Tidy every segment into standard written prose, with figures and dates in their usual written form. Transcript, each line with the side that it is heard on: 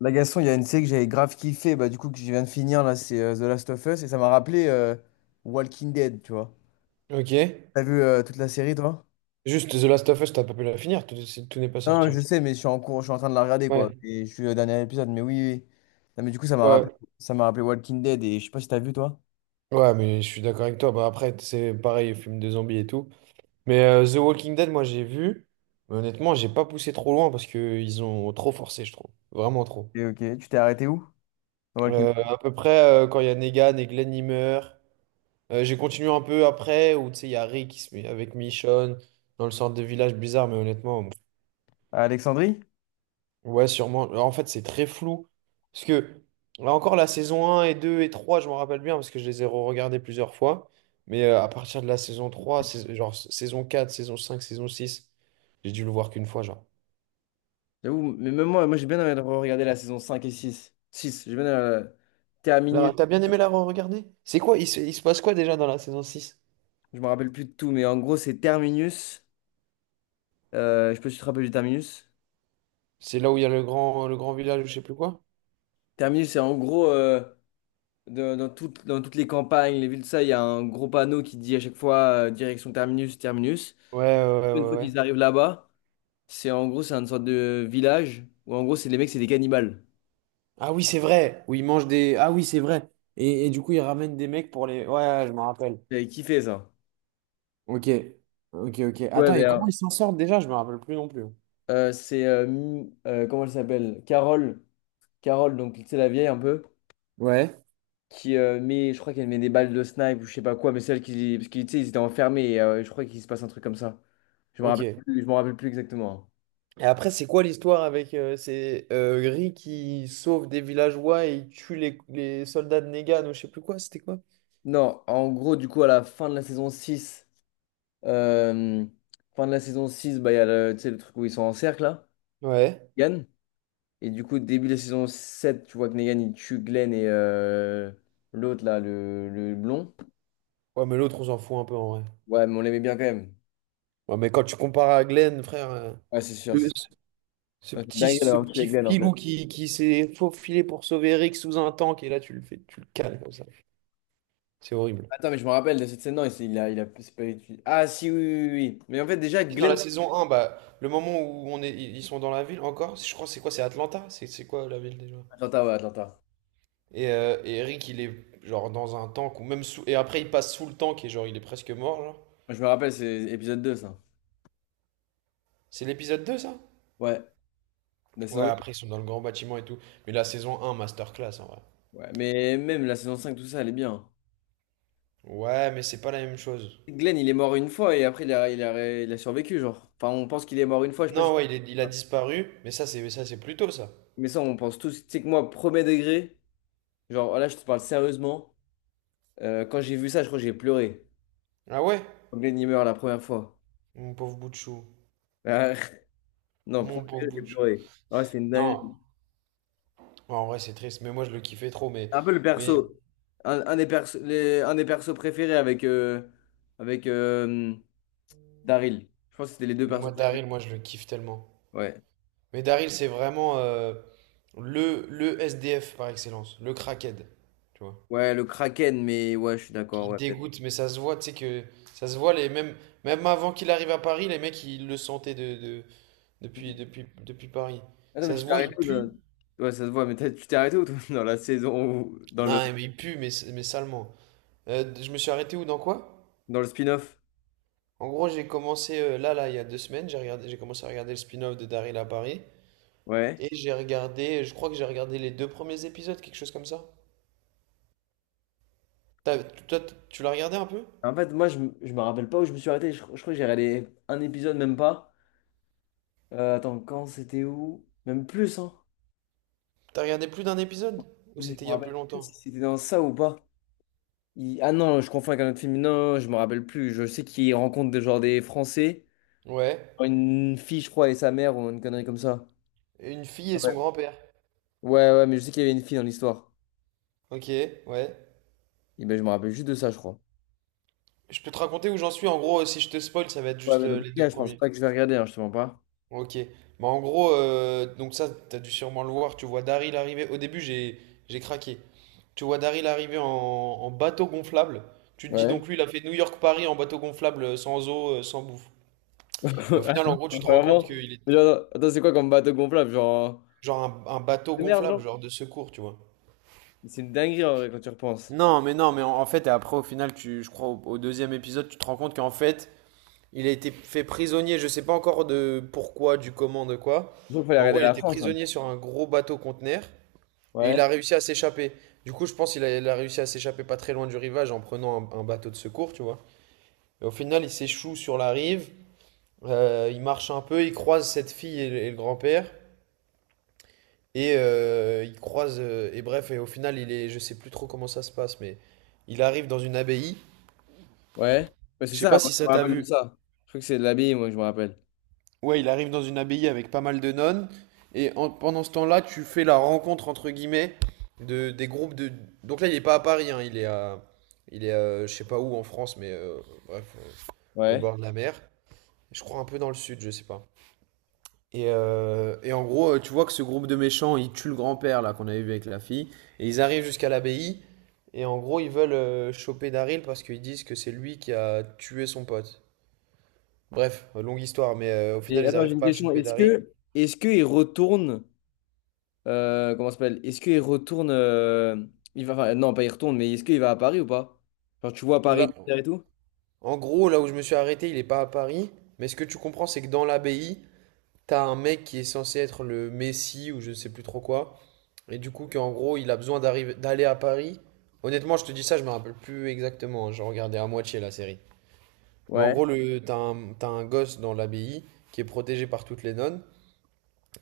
left: La Gaston, il y a une série que j'avais grave kiffé, bah, du coup, que je viens de finir, là, c'est The Last of Us, et ça m'a rappelé Walking Dead, tu vois.
right: Ok.
left: T'as vu toute la série, toi?
right: Juste, The Last of Us, t'as pas pu la finir, tout, tout n'est pas
left: Non,
right: sorti.
left: je sais, mais je suis en cours, je suis en train de la regarder, quoi.
right: Ouais.
left: Et je suis au dernier épisode, mais oui, oui, oui. Non, mais du coup, ça m'a rappelé,
right: Ouais.
left: ça m'a rappelé Walking Dead, et je sais pas si t'as vu, toi.
right: Ouais, mais je suis d'accord avec toi. Bah, après, c'est pareil, film de zombies et tout. Mais The Walking Dead, moi, j'ai vu. Mais honnêtement, j'ai pas poussé trop loin parce que ils ont trop forcé, je trouve. Vraiment trop.
left: Et ok, tu t'es arrêté où? Dans Walking
right: Euh,
left: Dead.
right: à peu près, quand il y a Negan et Glenn, ils meurent. J'ai continué un peu après, où tu sais, il y a Rick qui se met avec Michonne dans le centre de village bizarre, mais honnêtement.
left: À Alexandrie?
right: Ouais, sûrement. Alors, en fait, c'est très flou. Parce que, là encore, la saison un et 2 et 3 je m'en rappelle bien parce que je les ai re-regardés plusieurs fois. Mais à partir de la saison 3 genre saison 4 saison 5 saison 6 j'ai dû le voir qu'une fois, genre.
left: J'avoue, mais même moi j'ai bien envie de regarder la saison 5 et six j'ai bien Terminus,
right: Là, t'as bien aimé la re-regarder? C'est quoi? Il se passe quoi déjà dans la saison six?
left: je me rappelle plus de tout, mais en gros, c'est Terminus. Je peux te rappeler du Terminus?
right: C'est là où il y a le grand village ou je sais plus quoi?
left: Terminus, c'est en gros, dans dans toutes les campagnes, les villes, ça, il y a un gros panneau qui dit à chaque fois direction Terminus, Terminus.
right: Ouais, ouais, ouais,
left: Une
right: ouais,
left: fois qu'ils
right: ouais.
left: arrivent là-bas, c'est en gros, c'est une sorte de village où en gros, c'est les mecs, c'est des cannibales.
right: Ah oui, c'est vrai. Où ils mangent des. Ah oui, c'est vrai. Et du coup, ils ramènent des mecs pour les. Ouais, ouais, je m'en rappelle.
left: J'avais kiffé ça.
right: Ok, ok, ok.
left: Ouais,
right: Attends, et comment
left: ben,
right: ils s'en sortent déjà? Je me rappelle plus non plus.
left: comment elle s'appelle? Carole. Carole, donc, tu sais, la vieille un peu,
right: Ouais.
left: qui met, je crois qu'elle met des balles de snipe ou je sais pas quoi, mais celle qui, parce qu'ils, tu sais, ils étaient enfermés et je crois qu'il se passe un truc comme ça. Je me rappelle
right: Ok.
left: plus, je me rappelle plus exactement, hein.
right: Et après, c'est quoi l'histoire avec ces gris qui sauvent des villageois et ils tuent les soldats de Negan ou je sais plus quoi, c'était quoi?
left: Non, en gros, du coup, à la fin de la saison 6, euh, fin de la saison 6, bah, il y a le, tu sais, le truc où ils sont en cercle, là,
right: Ouais.
left: Negan. Et du coup, début de la saison 7, tu vois que Negan, il tue Glenn et l'autre, là, le blond.
right: Ouais, mais l'autre, on s'en fout un peu en vrai.
left: Ouais, mais on l'aimait bien quand même.
right: Ouais, mais quand tu compares à Glenn, frère,
left: Ouais, c'est sûr, c'est
right: le-
left: sûr.
right: ce ce
left: Non, c'est
right: petit,
left: dingue
right: ce
left: d'avoir tué
right: petit
left: Glenn, en
right: filou
left: fait.
right: qui s'est faufilé pour sauver Rick sous un tank et là, tu le fais, tu le cales comme ça. C'est horrible.
left: Attends, mais je me rappelle de cette scène, non, il, s'est- il a, c'est pas utile. Ah, si, oui, oui, oui, oui. Mais en fait, déjà,
right: Si, dans
left: Glenn...
right: la saison un, bah, le moment où on est, ils sont dans la ville encore, je crois que c'est quoi, c'est Atlanta? C'est quoi la ville déjà?
left: Atlanta, ouais, Atlanta.
right: Et Eric, il est genre dans un tank, ou même sous, et après il passe sous le tank et genre il est presque mort, genre.
left: Moi, je me rappelle, c'est épisode 2 ça.
right: C'est l'épisode 2 ça?
left: Ouais, la
right: Ouais,
left: saison 8.
right: après ils sont dans le grand bâtiment et tout. Mais la saison 1, masterclass en vrai.
left: Ouais, mais même la saison 5, tout ça, elle est bien.
right: Ouais, mais c'est pas la même chose.
left: Glenn, il est mort une fois et après, il a survécu, genre. Enfin, on pense qu'il est mort une fois, je sais pas. je-
right: Non, ouais, il a disparu, mais ça c'est plus tôt ça.
left: Mais ça, on pense tous. Tu sais que moi, premier degré, genre, là, je te parle sérieusement. Euh, quand j'ai vu ça, je crois que j'ai pleuré.
right: Ah ouais?
left: Quand Glenn, il meurt la première fois.
right: Mon pauvre bout de chou.
left: Euh, non,
right: Mon
left: premier
right: pauvre
left: degré,
right: bout
left: j'ai
right: de chou.
left: pleuré. Ouais, c'est une
right: Non,
left: dinguerie.
right: en vrai c'est triste, mais moi je le kiffais trop,
left: C'est un peu le
right: mais,
left: perso. Un des perso, un des persos préférés avec, avec euh, Daryl. Je pense que c'était les deux
right: mais moi
left: persos
right: Daryl,
left: préférés.
right: moi je le kiffe tellement.
left: Ouais.
right: Mais Daryl, c'est vraiment le SDF par excellence, le crackhead, tu vois.
left: Ouais, le Kraken, mais ouais, je suis d'accord.
right: Qui
left: Ouais.
right: dégoûte, mais ça se voit, tu sais que ça se voit, même avant qu'il arrive à Paris, les mecs, ils le sentaient depuis Paris.
left: Attends, mais
right: Ça
left: tu
right: se
left: t'es
right: voit, il
left: arrêté où
right: pue.
left: dans- Ouais, ça se voit, mais tu t'es arrêté où, toi, dans dans
right: Non, mais il pue, mais salement. Je me suis arrêté où, dans quoi?
left: dans le spin-off?
right: En gros, j'ai commencé il y a 2 semaines, j'ai regardé, j'ai commencé à regarder le spin-off de Daryl à Paris.
left: Ouais.
right: Et j'ai regardé, je crois que j'ai regardé les deux premiers épisodes, quelque chose comme ça. Toi, tu l'as regardé un peu?
left: En fait, moi, je me rappelle pas où je me suis arrêté. Je crois que j'ai regardé un épisode, même pas. Attends, quand c'était où? Même plus, hein.
right: T'as regardé plus d'un épisode? Ou
left: Non, mais je
right: c'était
left: me
right: il y a plus
left: rappelle plus
right: longtemps?
left: si c'était dans ça ou pas. Ah non, je confonds avec un autre film. Non, je me rappelle plus. Je sais qu'il rencontre des, genre, des Français.
right: Ouais.
left: Une fille, je crois, et sa mère, ou une connerie comme ça.
right: Et une fille et son
left: Ouais,
right: grand-père.
left: ouais, ouais, mais je sais qu'il y avait une fille dans l'histoire.
right: Ok, ouais.
left: Et ben, je me rappelle juste de ça, je crois.
right: Je peux te raconter où j'en suis. En gros, si je te spoil, ça va être
left: Ouais,
right: juste
left: mais dans tout
right: les deux
left: cas, je pense
right: premiers.
left: pas que je vais regarder, hein, je te mens pas.
right: Ok. Bah en gros, donc ça, t'as dû sûrement le voir. Tu vois Daryl arriver. Au début, j'ai craqué. Tu vois Daryl arriver en bateau gonflable. Tu te dis
left: Ouais.
right: donc lui, il a fait New York-Paris en bateau gonflable, sans eau, sans bouffe. Et au final, en gros, tu te rends compte
left: Vraiment.
right: qu'il est
left: Genre, attends, c'est quoi comme bateau gonflable? Genre.
right: genre un bateau
left: De merde,
right: gonflable,
left: genre.
right: genre de secours, tu vois.
left: C'est une dinguerie en vrai quand tu repenses.
right: Non, mais non, mais en fait, et après, au final, tu, je crois, au deuxième épisode, tu te rends compte qu'en fait, il a été fait prisonnier, je sais pas encore de pourquoi, du comment, de quoi.
left: Je crois qu'il fallait
right: Mais en
left: regarder
right: gros, il
left: la
right: était
left: France, hein.
right: prisonnier sur un gros bateau conteneur et
left: Ouais.
right: il a réussi à s'échapper. Du coup, je pense qu'il a réussi à s'échapper pas très loin du rivage en prenant un bateau de secours, tu vois. Et au final, il s'échoue sur la rive, il marche un peu, il croise cette fille et le grand-père. Il croise, et bref, et au final, il est, je sais plus trop comment ça se passe, mais il arrive dans une abbaye.
left: Ouais. Ouais, c'est
right: Je sais
left: ça,
right: pas
left: moi,
right: si
left: je
right: ça
left: me
right: t'a
left: rappelle de
right: vu.
left: ça. Je crois que c'est de l'abbaye, moi, je me rappelle.
right: Ouais, il arrive dans une abbaye avec pas mal de nonnes. Pendant ce temps-là, tu fais la rencontre, entre guillemets, des groupes de... Donc là, il est pas à Paris, hein, il est à... Il est à, je sais pas où en France, mais bref, au
left: Ouais.
right: bord de la mer. Je crois un peu dans le sud, je sais pas. Et en gros, tu vois que ce groupe de méchants, ils tuent le grand-père, là, qu'on avait vu avec la fille. Et ils arrivent jusqu'à l'abbaye. Et en gros, ils veulent choper Daryl parce qu'ils disent que c'est lui qui a tué son pote. Bref, longue histoire, mais au
left: Et
right: final, ils
left: attends, j'ai
right: n'arrivent
left: une
right: pas à
left: question.
right: choper
left: Est-ce
right: Daryl.
left: que est-ce qu'il retourne comment ça s'appelle? Est-ce qu'il retourne il va enfin, non, pas il retourne, mais est-ce qu'il va à Paris ou pas? Genre tu vois
right: Là,
left: Paris et tout?
right: en gros, là où je me suis arrêté, il n'est pas à Paris. Mais ce que tu comprends, c'est que dans l'abbaye, t'as un mec qui est censé être le messie ou je ne sais plus trop quoi. Et du coup, qu'en gros, il a besoin d'arriver, d'aller à Paris. Honnêtement, je te dis ça, je me rappelle plus exactement, hein. J'ai regardé à moitié la série. Mais en
left: Ouais.
right: gros, t'as un gosse dans l'abbaye qui est protégé par toutes les nonnes.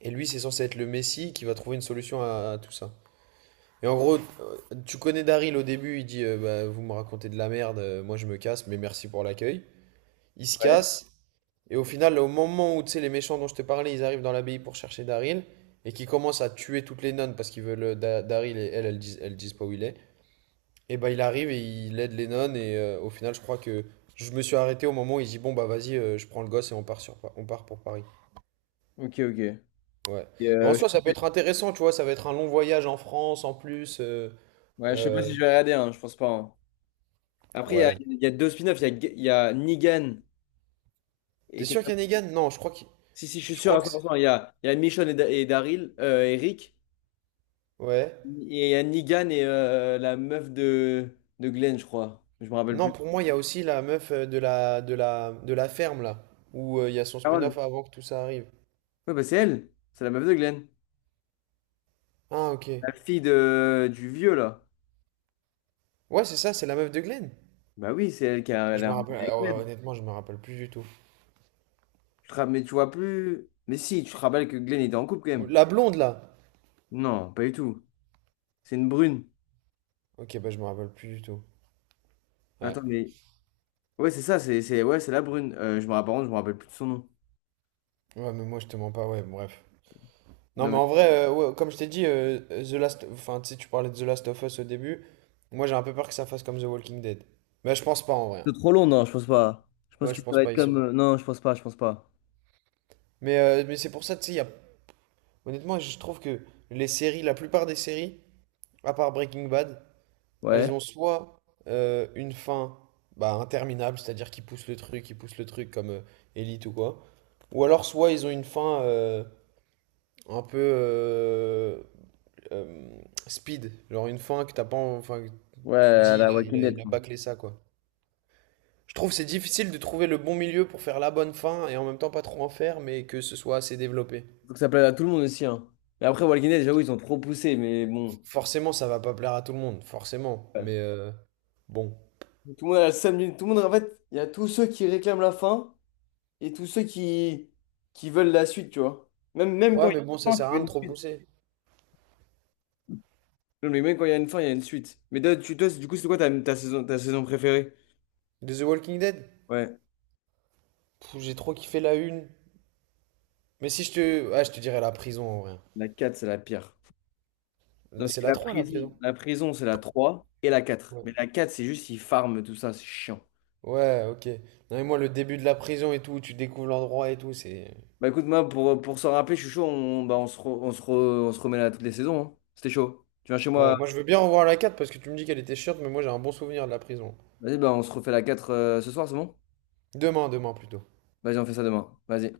right: Et lui, c'est censé être le messie qui va trouver une solution à tout ça. Et en gros, tu connais Daryl au début, il dit bah, vous me racontez de la merde, moi je me casse, mais merci pour l'accueil. Il se
left: Ouais.
right: casse, et au final, au moment où tu sais, les méchants dont je te parlais, ils arrivent dans l'abbaye pour chercher Daryl, et qui commencent à tuer toutes les nonnes parce qu'ils veulent Daryl et elles, elles disent pas où il est. Et bah il arrive et il aide les nonnes, au final, je crois que je me suis arrêté au moment où il dit bon bah vas-y, je prends le gosse et on part, on part pour Paris.
left: Ok, ok.
right: Ouais.
left: Et,
right: Mais en
left: euh,
right: soi,
left: je-
right: ça peut être intéressant, tu vois, ça va être un long voyage en France en plus.
left: ouais, je sais pas
right: Euh,
left: si je vais regarder, hein, je pense pas, hein. Après,
right: ouais.
left: il y a deux spin-offs. Il y a, il y a Negan et
right: T'es sûr
left: quelqu'un.
right: qu'il y a Negan? Non, je crois que
left: Si, si, je suis
right: je
left: sûr
right: crois
left: à
right: que
left: 100%. Il y a Michonne et, et Daryl, et Rick.
right: ouais.
left: Et il y a Negan et la meuf de Glenn, je crois. Je me rappelle
right: Non,
left: plus.
right: pour moi, il y a aussi la meuf de la ferme là, où il y a son
left: Carole.
right: spin-off avant que tout ça arrive.
left: Ouais, bah c'est elle. C'est la meuf de Glenn.
right: Ah, OK.
left: La fille de, du vieux, là.
right: Ouais, c'est ça, c'est la meuf de Glenn.
left: Bah oui, c'est elle qui a
right: Je me
left: l'air
right: rappelle
left: avec
right: ouais,
left: Glenn.
right: honnêtement, je me rappelle plus du tout.
left: Mais tu vois plus. Mais si, tu te rappelles que Glenn était en couple quand même.
right: La blonde là.
left: Non, pas du tout. C'est une brune.
right: OK, bah je me rappelle plus du tout. Ouais.
left: Attends, mais. Ouais, c'est ça, ouais, c'est la brune. Je me rappelle plus de son nom.
right: Ouais, mais moi je te mens pas, ouais, bref. Non, mais
left: Non,
right: en vrai, ouais, comme je t'ai dit The Last enfin, tu sais, tu parlais de The Last of Us au début. Moi, j'ai un peu peur que ça fasse comme The Walking Dead. Mais je pense pas en vrai.
left: c'est trop long, non, je pense pas. Je pense
right: Ouais,
left: que
right: je
left: ça
right: pense
left: va être
right: pas,
left: comme, non, je pense pas, je pense pas.
right: mais c'est pour ça, tu sais, il y a Honnêtement, je trouve que les séries, la plupart des séries, à part Breaking Bad, elles
left: Ouais.
right: ont soit une fin bah, interminable, c'est-à-dire qu'ils poussent le truc, ils poussent le truc comme Elite ou quoi, ou alors soit ils ont une fin un peu euh, speed, genre une fin que t'as pas, enfin, que
left: Ouais,
right: tu te
left: à
right: dis, il
left: la
right: a, il
left: Walking
right: a- il
left: Dead,
right: a
left: quoi.
right: bâclé ça quoi. Je trouve que c'est difficile de trouver le bon milieu pour faire la bonne fin et en même temps pas trop en faire, mais que ce soit assez développé.
left: Faut que ça plaise à tout le monde aussi, hein. Mais après, Walking Dead, j'avoue, ils ont trop poussé, mais bon.
right: Forcément, ça va pas plaire à tout le monde, forcément.
left: Ouais.
right: Mais bon.
left: Tout le monde a le samedi. Tout le monde, en fait, il y a tous ceux qui réclament la fin et tous ceux qui veulent la suite, tu vois. Même
right: Ouais,
left: quand il y
right: mais bon,
left: a
right: ça
left: une fin,
right: sert
left: tu
right: à
left: veux
right: rien de
left: une
right: trop
left: suite.
right: pousser.
left: Non, mais même quand il y a une fin, il y a une suite. Mais toi, du coup, c'est quoi ta saison préférée?
right: De The Walking Dead?
left: Ouais.
right: Pff, j'ai trop kiffé la une. Mais si je te. Ah, je te dirais la prison en vrai.
left: La 4, c'est la pire. Parce
right: C'est
left: que
right: la
left: la
right: 3 la
left: prison,
right: prison.
left: la prison, c'est la 3 et la quatre.
right: Ouais.
left: Mais la 4 c'est juste, ils farment tout ça, c'est chiant.
right: Ouais, ok. Non, mais moi, le début de la prison et tout, où tu découvres l'endroit et tout, c'est.
left: Bah écoute, moi, pour s'en rappeler, je suis chaud, on, bah, on, se re- on, se re- on se remet là toutes les saisons, hein. C'était chaud. Tu viens chez
right: Ouais,
left: moi,
right: moi je veux bien revoir la 4 parce que tu me dis qu'elle était chiante, mais moi j'ai un bon souvenir de la prison.
left: vas-y, bah, on se refait la 4 ce soir, c'est bon?
right: Demain, demain plutôt.
left: Vas-y, on fait ça demain. Vas-y.